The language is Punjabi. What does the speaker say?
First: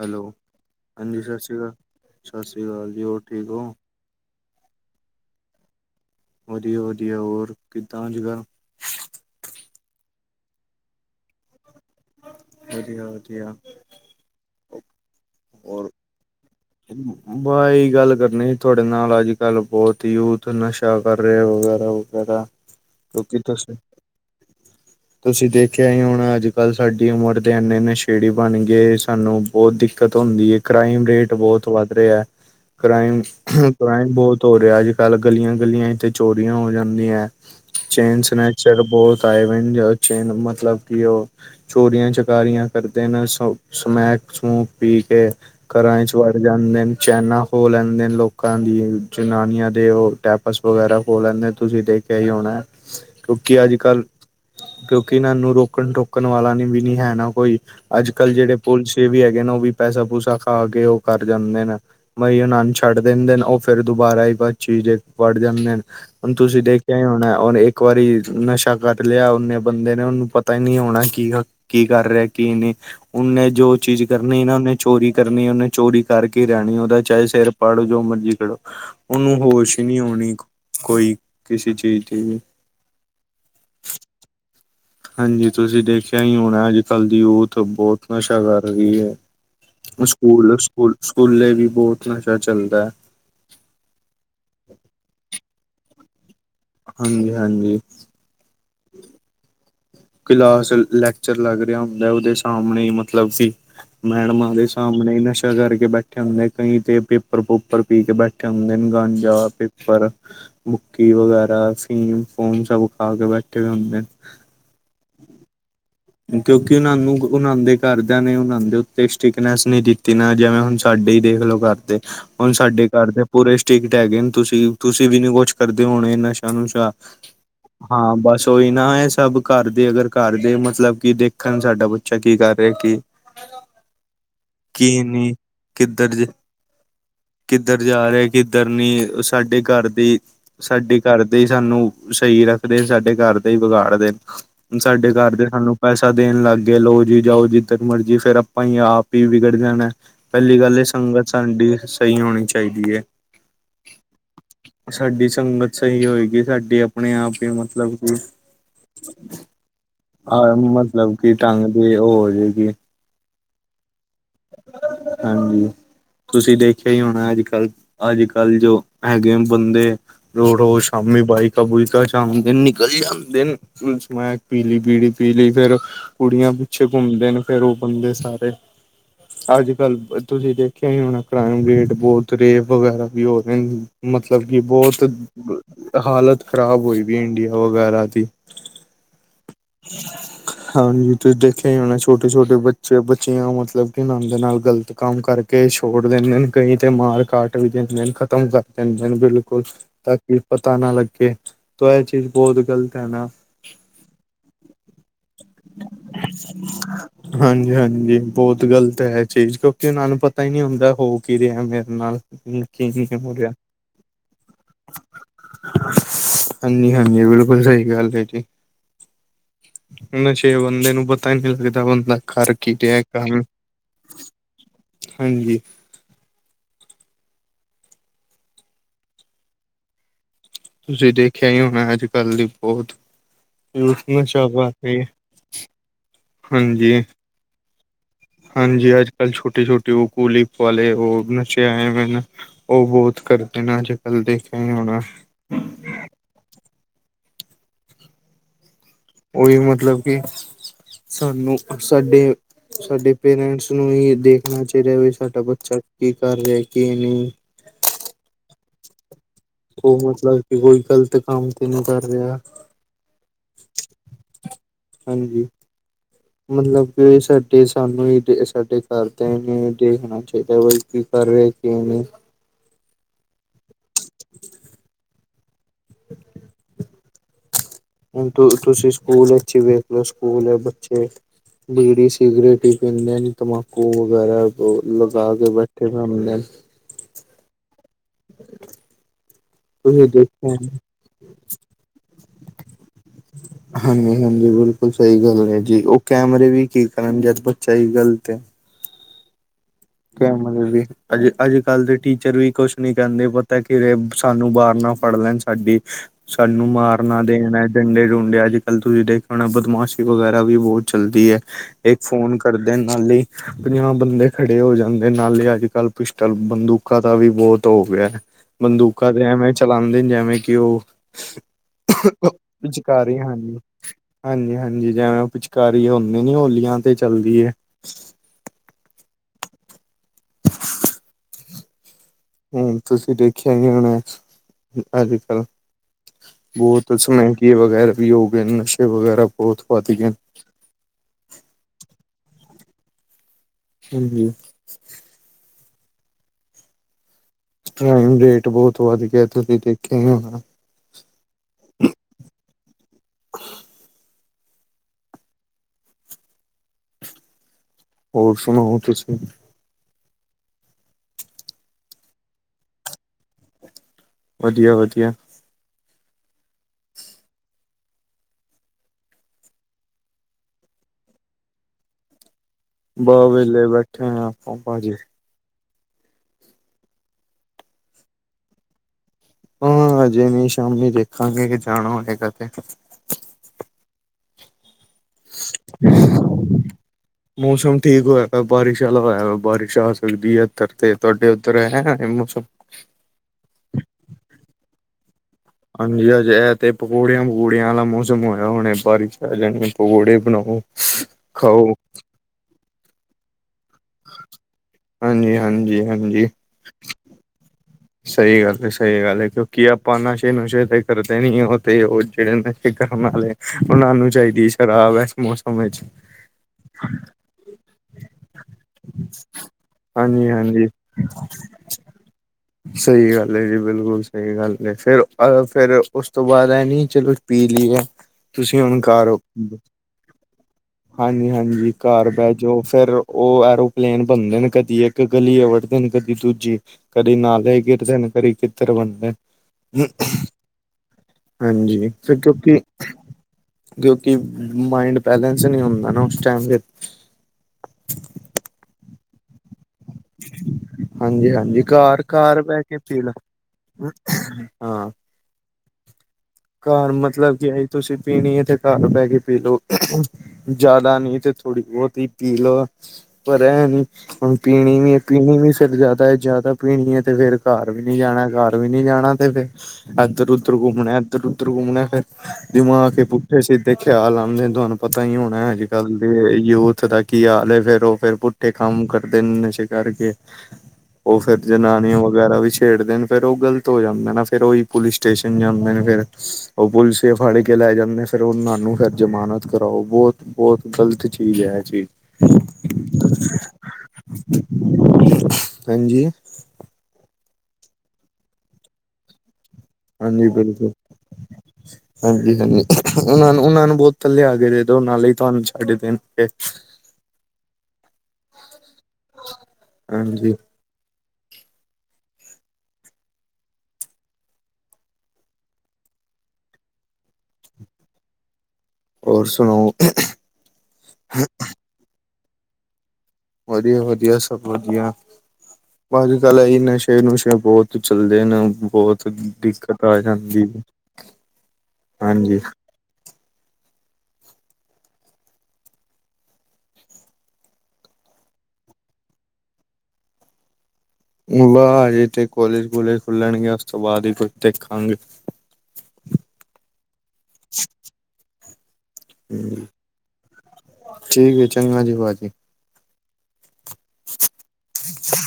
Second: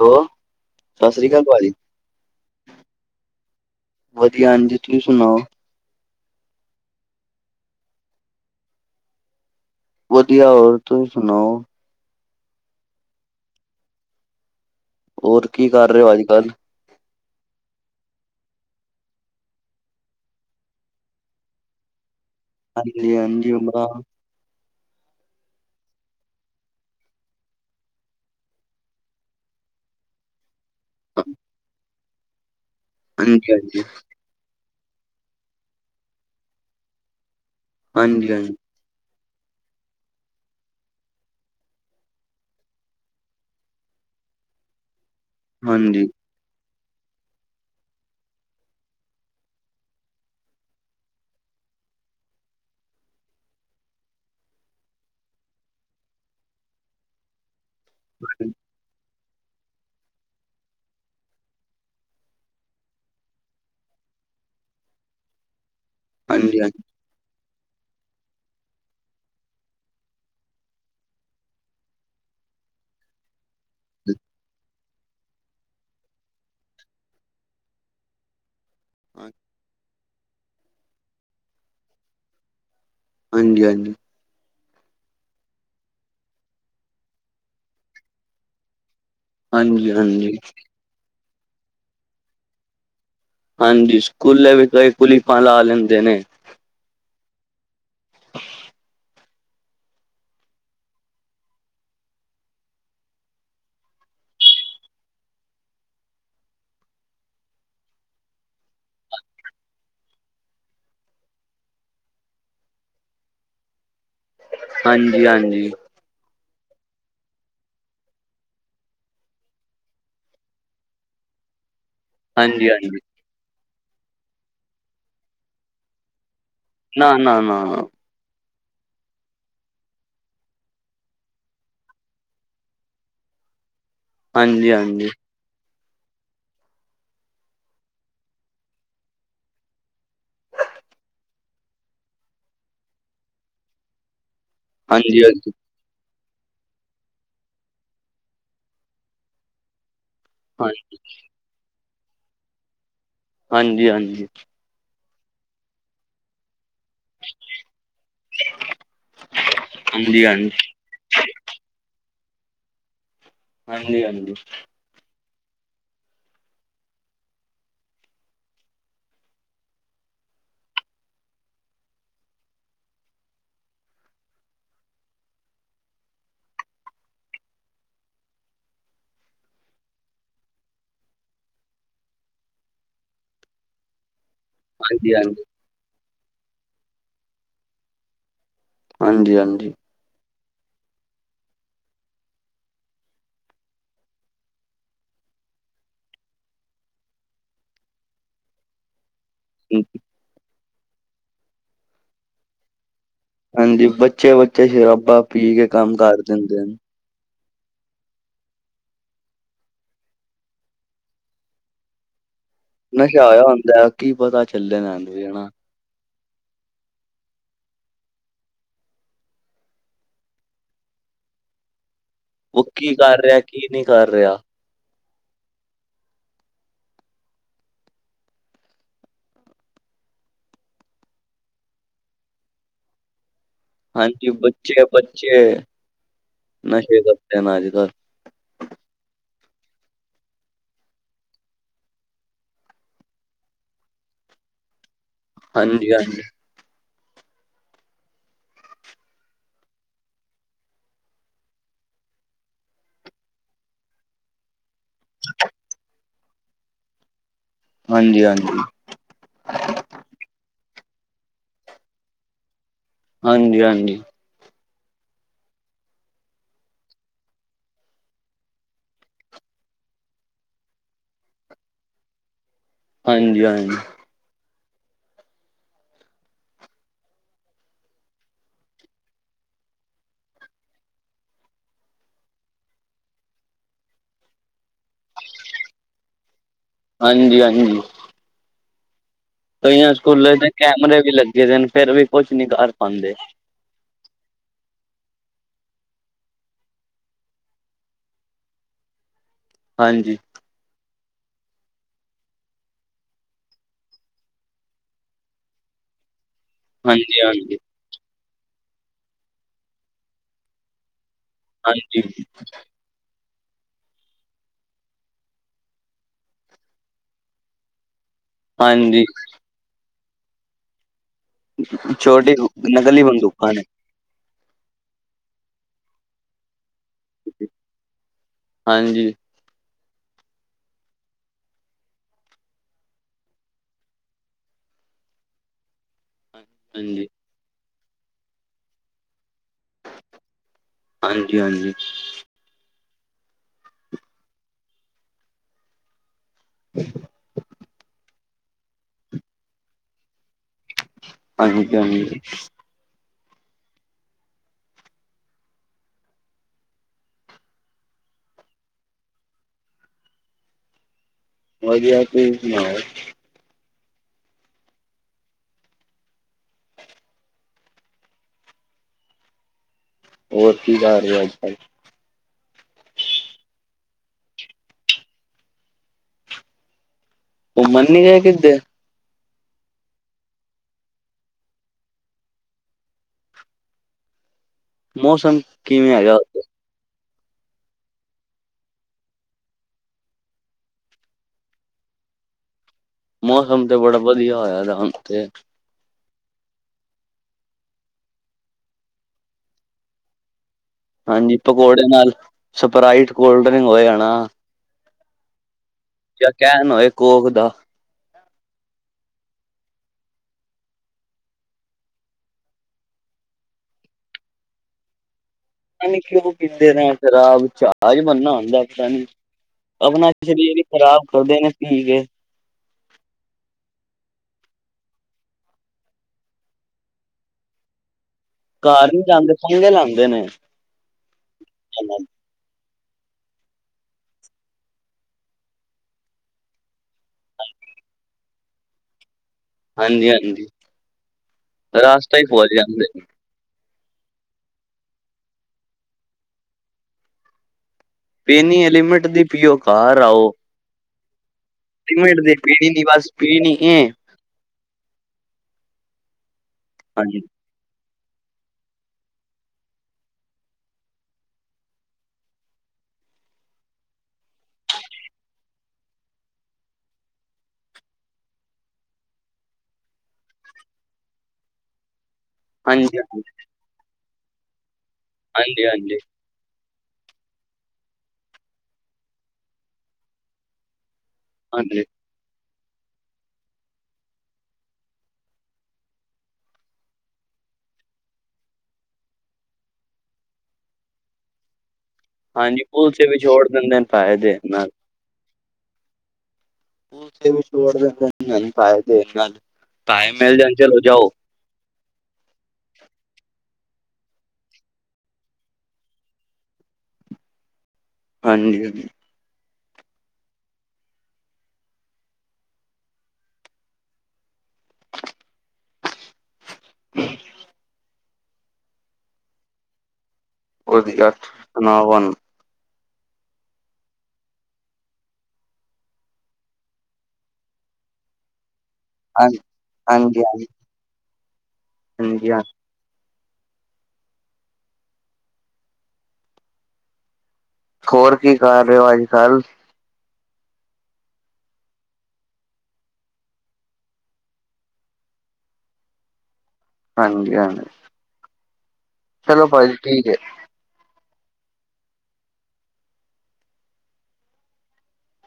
ਹੈਲੋ ਹਾਂਜੀ, ਸਤਿ ਸ਼੍ਰੀ ਅਕਾਲ ਸਤਿ ਸ਼੍ਰੀ ਅਕਾਲ ਜੀ, ਹੋਰ ਠੀਕ ਓ। ਵਧੀਆ ਹਾਂਜੀ, ਤੁਸੀਂ ਸੁਨਾਓ। ਵਦੀਆ-ਵਦੀਆ, ਹੋਰ ਕਿੱਦਾਂ ਅੱਜ-ਕੱਲ? ਵਧੀਆ, ਹੋਰ ਤੁਸੀਂ ਸੁਨਾਓ। ਵਦੀਆ-ਵਦੀਆ। ਹੋਰ ਕੀ ਕਰ ਰੇਓ ਅੱਜ-ਕੱਲ? ਬਾਈ ਏਈ ਗੱਲ ਕਰਨੀ ਸੀ ਤੁਆਡੇ ਨਾਲ, ਅੱਜ-ਕੱਲ ਬੋਤ ਯੂਥ ਨਸ਼ਾ ਕਰ ਰੇਯਾ ਵਗੈਰਾ। ਵਗੈਹਰ, ਹਾਂਜੀ ਬਾਕੀ ਹਾਂਜੀ ਤੁਸੀ ਬੜਾ ਤੁਸੀਂ ਦੇਖੇਆ ਈ ਹੌਣਾ ਅੱਜ-ਕੱਲ ਸਾਡੀ ਉਮਰ ਦੇ ਏਨੇ ਨਸ਼ੇੜੀ ਬਣਗੇ ਸਾਨੂੰ ਬੋਤ ਦਿੱਕਤ ਹੁੰਦੀ ਏ। ਕ੍ਰਾਈਮ ਰੇਟ ਬੋਤ ਵੱਧ ਰੇਯਾ। ਕ੍ਰਾਈਮ ਹਾਂਜੀ ਹਾਂਜੀ ਕ੍ਰਾਈਮ ਬੋਤ ਹੋ ਰਿਹਾ ਅੱਜ ਕਲ ਗਲੀਆਂ ਗਲੀਆ ਚੋਰੀਆਂ ਹੋ ਜਾਂਦੀਆਂ ਚੇਨਸ ਹਾਂਜੀ ਸਨੈ ਹਾਂਜੀ [unintelligible] ਚੋਰੀਆਂ ਚਕਾਰੀਆਂ ਕਰਦੇ ਨੇ ਸਮੈਕ ਸਮੂਕ ਪੀ ਕੇ ਘਰਾਂ ਹਾਂਜੀ ਚ। ਵੜ ਜਾਂਦੇ ਨੇ ਚੈਨਾ ਖੋ ਲੈਂਦੇ ਨੇ ਲੋਕਾਂ ਦੀ ਜਨਾਨੀਆਂ ਦੇ ਉਹ ਟੈ ਪਰਸ ਵਗੈਰਾ ਖੋ ਲੈਂਦੇ ਤੁਸੀਂ ਦੇਖਿਆ ਹੀ ਹੋਣਾ ਕਿਉਂਕਿ ਅੱਜ ਕੱਲ ਕਿਉਂਕਿ ਨਾ ਇਹਨੂੰ ਰੋਕਣ ਟੋਕਣ ਵਾਲਾ ਨੀ ਵੀ ਨੀ ਹੈ ਨਾ ਕੋਈ। ਅੱਜ ਕੱਲ ਜਿਹੜੇ ਪੁਲਿਸ ਵੀ ਹੈਗੇ ਨੇ ਉਹ ਵੀ ਪੈਸਾ ਪੂਸਾ ਖਾ ਕੇ ਉਹ ਕਰ ਜਾਂਦੇ ਨੇ ਬਈ ਉਹਨਾ ਨੂੰ ਛੱਡ ਦਿੰਦੇ ਨੇ ਉਹ ਫੇਰ ਦੁਬਾਰਾ ਹੀ [unintelligible] ਜੇ ਪੜ ਜਾਂਦੇ ਨੇ। ਹੁਣ ਹਾਂਜੀ ਹਾਂਜੀ ਤੁਸੀਂ ਹਾਂਜੀ ਦੇਖਿਆ ਹੀ ਹੋਣਾ ਉਹ ਇੱਕ ਇੱਕ ਵਾਰੀ ਨਸ਼ਾ ਕਰ ਲਿਆ ਓਨੇ ਬੰਦੇ ਨੇ ਉਹਨੂੰ ਪਤਾ ਹੀ ਨਹੀ ਹੋਣਾ ਕੀ ਕੀ ਕਰ ਰਿਹਾ ਕੀ ਨਹੀਂ ਉਹਨੇ ਜੋ ਚੀਜ਼ ਕਰਨੀ ਨਾ ਉਹਨੇ ਚੋਰੀ ਕਰਨੀ ਉਹਨੇ ਚੋਰੀ ਕਰਕੇ ਰਹਿਣੀ ਉਹਦਾ ਚਾਹੇ ਸਿਰ ਪਾੜੋ ਜੋ ਮਰਜ਼ੀ ਕਰੋ ਉਹਨੂੰ ਹੋਸ਼ ਹੀ ਨਹੀ ਆਉਣੀ। ਕੋਈ ਕਿਸੇ ਚੀਜ਼ ਦੀ ਵੀ। ਹਾਂਜੀ ਹਾਂਜੀ। ਹਾਂਜੀ ਤੁਸੀਂ ਦੇਖਿਆ ਹੀ ਹੋਣਾ ਅੱਜ ਕੱਲ ਦੀ ਯੂਥ ਬਹੁਤ ਨਸ਼ਾ ਕਰ ਰਹੀ ਹੈ। ਹਾਂਜੀ ਹਾਂਜੀ ਸਕੂਲ ਸਕੂਲ ਸਕੂਲੇ ਵੀ ਬਹੁਤ ਨਸ਼ਾ ਚੱਲਦਾ ਹੈ। ਹਾਂਜੀ ਸਕੂਲੇ ਵੀ ਕਈ ਕੁਲੀਪਾਂ ਲਾ ਲੈਂਦੇ ਨੇ। ਹਾਂਜੀ ਹਾਂਜੀ। [inaudible] ਕਲਾਸ ਲੈਕਚਰ ਲੱਗ ਰਿਹਾ ਹੁੰਦਾ ਉਹਦੇ ਸਾਹਮਣੇ ਮਤਲਬ ਕਿ ਮੈਡਮਾਂ ਦੇ ਸਾਹਮਣੇ ਨਸ਼ਾ ਕਰਕੇ ਬੈਠੇ ਹੁੰਦੇ ਕਈ ਤੇ ਪੇਪਰ ਪੋਪਰ ਪੀ ਕੇ ਬੈਠੇ [unintelligible] ਭੁੱਕੀ ਵਗੈਰਾ ਫੀਮ ਫੂਮ ਸਭ ਖਾ ਕੇ ਬੈਠੇ ਹੋਏ ਹੁੰਦੇ। ਹਾਂਜੀ ਹਾਂਜੀ। ਕਿਉਂਕਿ ਉਹਨਾਂ ਨੂੰ ਉਹਨਾਂ ਦੇ ਘਰਦਿਆਂ ਨੇ ਉਹਨਾਂ ਦੇ ਉੱਤੇ ਸਟਿਕਨੈਸ ਨਹੀਂ ਦਿੱਤੀ ਤੇ ਨਾ ਜਿਵੇਂ ਹੁਣ ਸਾਡੇ ਹੀ ਦੇਖਲਓ ਘਰਦੇ। ਹੁਣ ਹਾਂਜੀ ਸਾਡੇ ਹਾਂਜੀ ਘਰ ਦੇ ਪੂਰੇ ਸਟਿਕਡ ਹੈਗੇ ਨੇ ਤੁਸੀਂ ਤੁਸੀਂ ਵੀ ਨੀ ਕੁਛ ਕਰਦੇ ਹੋਣੇ ਨ ਨੁਸ਼ਾ ਨਾ ਨਾ ਨਾ ਹਾਂ ਬਸ ਉਹੀ ਨਾ ਇਹ ਸਭ ਘਰ ਦੇ ਅਗਰ ਘਰ ਦੇ ਮਤਲਬ ਕੀ ਦੇਖਣ ਸਾਡਾ ਬੱਚਾ ਕੀ ਕਰ ਰਿਹਾ ਕੀ ਹਾਂਜੀ ਕੀ ਹਾਂਜੀ ਨਹੀਂ। ਕਿੱਧਰ ਕਿੱਧਰ ਜਾ ਰਿਹਾ ਕਿੱਧਰ ਨੀ ਸਾਡੇ ਘਰ ਦੀ ਸਾਡੇ ਘਰ ਦੇ ਹੀ ਸਾਨੂੰ ਸਹੀ ਰੱਖਦੇ ਸਾਡੇ ਘਰ ਦੇ ਹੀ ਵਿਗਾੜਦੇ ਨੇ। ਹੁਣ ਸਾਡੇ ਹਾਂਜੀ ਘਰ ਦੇ ਹਾਂਜੀ ਸਾਨੂੰ ਪੈਸਾ ਦੇਣ ਲੱਗ ਗਏ ਲੋਓ ਜੀ ਜਾਓ ਜਿੱਧਰ ਮਰਜੀ ਫੇਰ ਆਪਾਂ ਹੀ ਆਪ ਹੀ ਵਿਗੜ ਜਾਣਾ। ਪਹਿਲੀ ਗੱਲ ਹਾਂਜੀ ਏ ਸੰਗਤ ਸਾਡੀ ਸਹੀ ਹੋਣੀ ਚਾਹੀਦੀ ਹੈ। ਹਾਂਜੀ ਹਾਂਜੀ। ਸਾਡੀ ਸੰਗਤ ਸਹੀ ਹੋਏਗੀ ਸਾਡੀ ਆਪਣੇ ਆਪ ਹੀ ਮਤਲਬ ਕਿ ਹਾਂਜੀ ਆ ਹਾਂਜੀ ਮਤਲਬ ਕਿ ਢੰਗ ਦੇ ਓੁਹ ਹੋ ਜਾਏਗੀ ਹਾਂਜੀ ਹਾਂਜੀ। ਹਾਂਜੀ। ਤੁਸੀਂ ਦੇਖਿਆ ਹੀ ਹੋਣਾ ਅੱਜ ਕੱਲ੍ਹ ਅੱਜ ਕੱਲ੍ਹ ਜੋ ਹੈਗੇ ਬੰਦੇ ਰੋਜ਼ ਰੋਜ਼ ਸ਼ਾਮੀ ਬਾਈਕਾਂ ਬੁਇਕਾਂ ਸ਼ਾਮ ਦਿਨ ਨਿਕਲ ਜਾਂਦੇ ਨੇ ਸਮੈਕ ਪੀਲੀ ਬੀਡੀ ਪੀ ਲਈ ਫੇਰ ਕੁੜੀਆਂ ਪਿੱਛੇ ਘੁੰਮਦੇ ਨੇ ਫੇਰ ਉਹ ਬੰਦੇ ਸਾਰੇ ਅੱਜ ਕੱਲ ਤੁਸੀਂ ਦੇਖਿਆ ਹੀ ਹੋਣਾ ਕ੍ਰਾਈਮ ਰੇਟ ਬਹੁਤ ਰੇਪ ਵਗੈਰਾ ਵੀ ਹੋ ਰਹੇ ਨੇ। ਮਤਲਬ ਕਿ ਬਹੁਤ ਹਾਲਤ ਖ਼ਰਾਬ ਹੋਈ ਵੀ ਇੰਡੀਆ ਵਗੈਰਾ ਦੀ। ਹਾਂਜੀ ਹਾਂਜੀ ਹਾਂਜੀ ਤੁਸੀਂ ਦੇਖਿਆ ਹੀ ਹੋ ਨਾ ਛੋਟੇ ਛੋਟੇ ਬੱਚੇ ਬੱਚੀ ਮਤਲਬ ਆਨੰਦ ਨਾਲ ਗ਼ਲਤ ਕੰਮ ਕਰਕੇ ਛੋੜ ਦਿੰਦੇ ਨੇ ਕਈ ਤੇ ਮਾਰ ਕਾਟ ਵੀ ਦਿੰਦੇ ਨੇ ਖ਼ਤਮ ਕਰ ਤਿੰਨ ਦਿਨ ਬਿਲਕੁਲ ਹਾਂਜੀ ਤਾਂ ਕਿ ਪਤਾ ਨਾ ਲੱਗੇ ਪਰ ਇਹ ਚੀਜ਼ ਬਹੁਤ ਗਲਤ ਹੈ ਨਾ। ਹਾਂਜੀ ਬੱਚੇ ਬੱਚੇ ਸ਼ਰਾਬਾ ਪੀ ਕੇ ਕੰਮ ਕਰ ਦਿੰਦੇ ਹਾਂਜੀ ਹਾਂਜੀ ਬਹੁਤ ਬਹੁਤ ਗਲਤ ਹੈ ਚੀਜ਼ ਕਿਉਂਕਿ ਉਹਨਾਂ ਨੂੰ ਪਤਾ ਹੀ ਨਹੀਂ ਹੁੰਦਾ ਹੋ ਕੀ ਰਿਹਾ ਮੇਰੇ ਨਾਲ ਕੀ ਨਹੀਂ ਨਸ਼ਾ ਹੋ ਹੋਇਆ ਰਿਹਾ। ਹੁੰਦਾ ਕੀ ਪਤਾ ਚੱਲੇ [unintelligible] ਹਾਂਜੀ ਹਾਂਜੀ ਬਿਲਕੁਲ ਸਹੀ ਗੱਲ ਹੈ ਜੀ। ਨਸ਼ੇ ਬੰਦੇ ਨੂੰ ਪਤਾ ਨਹੀਂ ਚੱਲੀ ਦਾ ਹੁੰਦਾ। ਉਹ ਕੀ ਕਰ ਰਿਹਾ ਕੀ ਨਹੀਂ ਕਰ ਰਿਹਾ। ਹਾਂਜੀ ਤੁਸੀਂ ਦੇਖਿਆ ਹੀ ਹੋਣਾ ਅੱਜ ਕੱਲ ਦੀ ਬਹੁਤ ਯੂਥ ਹਾਂਜੀ ਨਸ਼ਾ ਕਰ ਬੱਚੇ ਰਹੀ ਹੈ। ਬੱਚੇ ਨਸ਼ੇ ਕਰਦੇ ਨੇ ਅੱਜ ਕੱਲ। ਹਾਂਜੀ ਅੱਜ ਕੱਲ ਛੋਟੀ ਛੋਟੀ ਉਹ ਕੂਲਿਪ ਵਾਲੇ ਉਹ ਨਸ਼ੇ ਆਏ ਹੋਏ ਹਨ। ਉਹ ਬਹੁਤ ਕਰਦੇ ਨੇ ਅੱਜ ਕੱਲ ਦੇਖਿਆ ਹੋਣਾ। ਹਾਂਜੀ ਹਾਂਜੀ ਉਹੀ ਮਤਲਬ ਕਿ ਸਾਨੂੰ ਸਾਡੇ ਸਾਡੇ ਪੇਰੈਂਟਸ ਨੂੰ ਹੀ ਦੇ ਹੋਣਾ ਚਾਹੀਦਾ ਵੀ ਸਾਡਾ ਬੱਚਾ ਕੀ ਕਰ ਰਿਹਾ ਕੀ ਨਹੀਂ। ਹਾਂਜੀ ਹਾਂਜੀ ਉਹ ਮਤਲਬ ਕਿ ਕੋਈ ਗ਼ਲਤ ਕੰਮ ਤੇ ਨਹੀਂ ਕਰ ਰਿਹਾ। ਹਾਂਜੀ ਹਾਂਜੀ ਹਾਂਜੀ ਮਤਲਬ ਕਿ ਸਾਡੇ ਸਾਨੂੰ ਹੀ ਸਾਡੇ ਘਰਦਿਆਂ ਨੇ ਦੇਖਣਾ ਚਾਹੀਦਾ ਬਲਕਿ ਕੀ ਕਰ ਰਹੇ। ਕਿ ਨਹੀਂ। ਹਾਂਜੀ ਹਾਂਜੀ [inaudible] [unintelligible] ਹੁਣ ਤੁਸੀਂ ਸਕੂਲ ਵਿੱਚ ਵੇਖ ਲੋ ਸਕੂਲ ਐ ਬੱਚੇ। ਬੀੜੀ ਸਿਗਰੇਟ ਹੀ ਪੀਂਦੇ ਨੇ ਤੰਬਾਕੂ ਵਗੈਰਾ ਲਗਾ ਕੇ ਬੈਠੇ ਰਹਿੰਦੇ [inaudible] ਹਾਂਜੀ ਹਾਂਜੀ [inaudible] ਕਈਆਂ ਤੁਸੀਂ ਸਕੂਲੇ ਚ ਦੇਖਿਆ ਕੈਮਰੇ ਵੀ ਲੱਗੇ ਦੇ ਨੇ ਫਿਰ ਵੀ ਕੁਛ ਨੀ ਕਰ ਪਾਉਂਦੇ। ਹਾਂਜੀ ਹਾਂਜੀ ਬਿਲਕੁਲ ਸਹੀ ਗੱਲ ਹੈ ਜੀ ਉਹ ਕੈਮਰੇ ਵੀ ਕੀ ਕਰਨ ਜਦ ਬੱਚਾ ਹੀ ਗ਼ਲਤ ਹੈ। ਹਾਂਜੀ [unintelligible] ਅੱਜ ਅੱਜ ਕੱਲ ਦੇ ਟੀਚਰ ਵੀ ਕੁਛ ਨੀ ਕਹਿੰਦੇ ਪਤਾ ਕਿਰੇ ਸਾਨੂੰ ਬਾਹਰ ਨਾ ਫੜ ਲੈਣ ਸਾਡੀ। ਸਾਨੂੰ ਮਾਰਨਾ ਹਾਂਜੀ-ਹਾਂਜੀ, ਹਾਂਜੀ, ਦੇਣਾ। ਡੰਡੇ ਡੁੰਡੇ ਅੱਜ ਕੱਲ ਤੁਸੀਂ ਦੇਖਿਆ ਹੋਣਾ ਬਦਮਾਸ਼ੀ ਵਗੈਰਾ ਵੀ ਬਹੁਤ ਚੱਲਦੀ ਐ। ਇੱਕ ਹਾਂਜੀ ਫੋਨ ਕਰਦੇ ਨਾਲੇ ਪੰਜਾਹ ਬੰਦੇ‌ ਖ ਤੇ ਹੋ ਜਾਂਦੇ ਨਾਲੇ ਅੱਜ ਕੱਲ ਪਿਸਟਲ ਬੰਦੂਕਾਂ ਦਾ ਵੀ ਬਹੁਤ ਹੋ ਗਿਆ। ਹਾਂਜੀ ਬੰਦੂਕਾਂ ਤੇ ਐਵੇਂ ਚਲਾਉਂਦੇ ਨੇ ਜਿਵੇਂ ਕਿ ਉਹ ਛੋਟੀ ਨਕਲੀ ਪਿਚਕਾਰੀਆਂ ਬੰਦੂਕਾਂ ਹਾਂਜੀ। ਨੇ ਹਾਂਜੀ-ਹਾਂਜੀ ਜਿਵੇਂ ਪਿਚਕਾਰੀ ਹੁੰਦੀ ਨੀ ਹੋਲੀਆਂ ਤੇ ਚੱਲਦੀ ਹਾਂਜੀ, ਏ। ਹਾਂਜੀ ਹੁਣ ਤੁਸੀਂ ਦੇਖਿਆ ਵੀ ਹੋਨਾ ਅੱਜ ਕੱਲ ਬੋਤ ਹਾਂਜੀ, ਹਾਂਜੀ, ਸਮੇ ਈ ਵਗੈਰਾ ਵੀ ਹੋ ਗਏ ਨਸ਼ੇ ਵਗੈਰਾ ਬੋਤ ਵੱਧ ਗਏ। ਹਾਂਜੀ-ਹਾਂਜੀ ਹਾਂਜੀ [inaudible] ਟਰਾਈਮ ਰੇਟ ਬੋਤ ਵੱਧ ਗਿਆ ਤੁਸੀ ਦੇਖਿਆ ਹੀ ਹੋਣਾ। ਹਾਂਜੀ-ਹਾਂਜੀ ਹੋਰ ਸੁਣਾਓ ਤੁਸੀ ਵਧੀਆ ਤੁਸੀ ਸੁਣਾਓ। ਵਧੀਆ-ਵਧੀਆ ਹੋਰ ਕੀ ਕਰ ਰਏ ਓ ਅੱਜ ਕੱਲ ਬ ਵੇਲੇ ਬੈਠੇ ਆ ਆਪਾਂ ਜੀ। ਘੁੰਮਨ ਨਈ ਕਿਦੇ ਹਾਂ ਹਜੇ ਨਈ ਸ਼ਾਮੀ ਦੇਖਾਂਗੇ ਜਾਣਾ ਕੇ ਹੋਗੇ ਤੇ ਮੌਸਮ ਕਿਵੇ ਹੈਗਾ ਉਧਰ ਮੌਸਮ ਠੀਕ ਹੋਇਆ ਵ ਬਾਰਿਸ਼ ਵਾਲਾ ਹੋਇਆ ਵਾ ਬਾਰਿਸ਼ ਆ ਸਕਦੀ ਐ ਇੱਧਰ ਤੇ ਤੁਹਾਡੇ ਉੱਧਰ ਹੈ ਮੌਸਮ ਮੌਸਮ ਤੇ ਬੜਾ ਵਧੀਆ ਹੋਇਆ ਦਾ ਹੁਣ ਤੇ ਹਾਂਜੀ ਅੱਜ ਇਹ ਤੇ ਪਕੌੜਿਆਂ-ਪਕੌੜਿਆਂ ਵਾਲਾ ਮੌਸਮ ਹੋਇਆ ਹੁਣੇ ਬਾਰਿਸ਼ ਆ ਜਾਣੀ ਪਕੌੜੇ ਬਣਾਓ। ਹਾਂਜੀ ਖਾਓ ਪਕੌੜੇ ਨਾਲ ਸਪਰਾਈਟ ਕੋਲਡ ਡਰਿੰਕ ਹੋਏ ਹਨਾ। ਹਾਂਜੀ-ਹਾਂਜੀ-ਹਾਂਜੀ ਕੈਣ ਹੋਏ ਕੋਕ ਦਾ ਸਈ ਗੱਲ ਏ ਸਈ ਗੱਲ ਏ ਕਿਉਂਕਿ ਆਪਾਂ ਨਸ਼ੇ ਨੁਸ਼ੇ ਤੇ ਕਰਦੇ ਨੀ ਓ ਤੇ ਓ ਜੇੜੇ ਨੇ। ਤੇ ਕਰਨ ਆਲੇ ਉਨਾਂ ਨੂੰ ਚਾਈਦੀ ਸ਼ਰਾਬ ਐਸ ਮੌਸ ਪਤਾ ਨਈ ਕਿਉਂ ਪੀਂਦੇ ਨੇ ਸ਼ਰਾਬ ਜਾਜ ਬਣਨਾ ਹੁੰਦਾ ਪਤਾ ਨਈ। ਆਪਣਾ ਹਾਂਜੀ ਸਰੀਰ ਈ ਹਾਂਜੀ ਖ਼ਰਾਬ ਕਰਦੇ ਨੇ ਪੀ ਕੇ ਸਈ ਗੱਲ ਏ ਜੀ ਬਿਲਕੁਲ ਸਈ ਗੱਲ ਏ ਫਿਰ ਅ ਫਿਰ ਉਸ ਤੋਂ ਬਾਦ ਐ ਨੀ ਚਲੋ। ਪੀ ਲੀ ਏ। ਤੁਸੀਂ ਹੁਨ ਘਰ ਨੀ ਘਾਰ ਹੋ ਜਾਂਦੇ ਪੰਗੇ ਲਾਂਦੇ ਨੇ ਹਾਂਜੀ-ਹਾਂਜੀ ਘਾਰ ਬੈ ਓ ਫਿਰ ਓ ਐਰੋਪਲੇਨ ਬਣਦੇ ਨੇ ਕਦੀ ਇੱਕ ਗਲੀ ਵੜਦੇ ਔਰ ਕਦੀ ਦੂਜੀ ਕਰੀ ਨਾਲ ਕਈ ਗਿਰਦੇ ਨੇ ਗਲੀ 'ਚ ਫਿਰ ਬਣਦੇ ਹਾਂਜੀ ਹਾਂਜੀ ਹਾਂਜੀ ਰਾਸਤਾ ਫਿਰ ਹੀ ਚੁੱਕ ਭੁੱਲ ਕੇ ਜਾਂਦੇ ਨੇ ਕਿਉਂਕਿ ਮਾਇੰਡ ਬੈਲੇੈਂਸ ਨਈ ਹੁੰਦਾ ਨਾ ਉਸ ਟਾਈਮ ਫਿਰ ਪੀਨੀ ਐ ਲੀਮਿੰਟ ਦੀ ਪੀਓ ਘਾਰ ਆਓ। ਹਾਂਜੀ-ਹਾਂਜੀ ਲਿਮਿਟ ਦੀ ਘਾਰ-ਘਾਰ ਪੀਣੀ ਬਹਿਕੇ ਨੀ ਪੀ ਬਸ ਲੋ। ਪੀਣੀ ਏ ਘਾਰ ਹਾਂਜੀ ਮਤਲਬ ਜੇ ਤੁਸੀ ਪੀਨੀ ਏ ਤੇ ਘਾਰ ਬੈ ਕੇ ਪੀ ਲੋ। ਜਾਦਾ ਨੀ ਤੇ ਥੋੜੀ ਬੋਤ ਈ ਪੀ ਲੋ ਪਰ ਐ ਨੀ ਹੁਣ ਪੀਣੀ ਵੀ ਪੀਣੀ ਵੀ ਫਿਰ ਜਾਦਾ-ਜਾਦਾ ਪੀਣੀ ਹੈ ਤੇ ਫੇਰ ਘਰ ਵੀ ਨੀ ਜਾਣਾ ਘਰ ਵੀ ਨੀ ਜਾਣਾ। ਤੇ ਫਿਰ ਇੱਧਰ ਉਧਰ ਘੁੰਮਣਾ ਇਧਰ-ਉਧਰ ਘੁੰਮਣਾ ਫਿਰ ਦਿਮਾਗ ਹਾਂਜੀ ਕੇ ਪੱਠੇ-ਸਿੱਧੇ ਖਿਆਲ ਆਂਦੇ ਆ ਤੁਹਾਨੂੰ ਪਤਾ ਈ ਹੋਨਾ ਹਾਂਜੀ, ਅੱਜ ਕੱਲ ਹਾਂਜੀ, ਦੇ ਯੂਥ ਥ ਦਾ ਕੀ ਹਾਲ ਹੈ ਫਿਰ ਓ ਪੁੱਠੇ ਕੰਮ ਕਰਦੇ ਨੇ ਨਸ਼ੇ ਕਰਕੇ ਓ ਫਿਰ ਹਾਂਜੀ, ਜਨਾਨੀਆਂ ਵੱਲ ਵਗੈਰਾ ਵੀ ਛੇੜਦੇ ਨੇ ਫੇਰ ਓ ਗਲਤ ਹੋ ਜਾਂਦੇ ਨਾ ਫਿਰ ਓਈ ਪੁਲਿਸ ਸਟੇਸ਼ਨ ਜਾਂਦੇ ਨੇ ਫਿਰ ਓ ਪੁਲਿਸ ਫੜ ਕੇ ਲੈ ਜਾਂਦੇ ਫਿਰ ਉਨਾਂ ਨੂੰ ਫਿਰ ਜ਼ਮਾਨਤ ਕਰਾਓ ਬੋਤ ਬੋਤ ਗ਼ਲਤ ਚੀਜ਼ ਐ-ਐ ਚੀਜ਼। ਹਾਂਜੀ ਪੁਲਸੀਏ ਵੀ ਛੋੜ ਦਿੰਦੇ ਨੇ ਫਾਇਦੇ [unintelligible] ਹਾਂਜੀ। ਪੁਲਸੀਏ ਵੀ ਛੋੜ ਦਿੰਦੇ ਨੇ [unintelligible] ਹਾਂਜੀ ਮਿਲ ਜਾਣ ਬਿਲਕੁਲ। ਚਲੋ ਜਾਓ, ਹਾਂਜੀ-ਹਾਂਜੀ ਉਨਾਂ ਨੂੰ ਉਨਾਂ ਨੂੰ ਬੋਤਲ ਲਿਆ ਕੇ ਦੇ ਦੋ ਨਾਲੇ ਈ ਤੁਹਾਨੂੰ ਛੱਡ ਦੇਣਗੇ। ਹਾਂਜੀ-ਹਾਂਜੀ। ਹਾਂਜੀ। [inaudible] ਓਰ ਸੁਣਾਓ? ਵਧੀਆ [unintelligible] ਵਧੀਆ-ਵਧੀਆ ਸਭ ਵਧੀਆ। ਭਾਅਜੀ ਗੱਲ ਐ ਨਸ਼ੇ-ਨੁਸ਼ੇ ਬੋਤ ਚੱਲਦੇ ਨੇ ਬੋ ਡ ਹਾਂਜੀ, ਦਿੱਕਤ ਆ ਹਾਂਜੀ, ਹਾਂਜੀ, ਜਾਂਦੀ ਹਾਂਜੀ। ਹੋਰ ਕੀ ਕਰ ਰਿਓ ਅੱਜ-ਕੱਲ? ਵਾ ਜੇ ਤੇ ਕੋਲੇਜ ਕੂਲਜ ਖੁੱਲਣਗੇ ਉਸ ਤੋਂ ਬਾਦ ਈ ਕੁਝ ਦੇਖਾਂਗੇ। ਹਾਂਜੀ [unintelligible] ਚਲੋ ਭਾਅਜੀ ਠੀਕ ਏ। ਠੀਕ ਐ ਚੰਗਾ ਜੀ ਭਾਅਜੀ। [inaudible]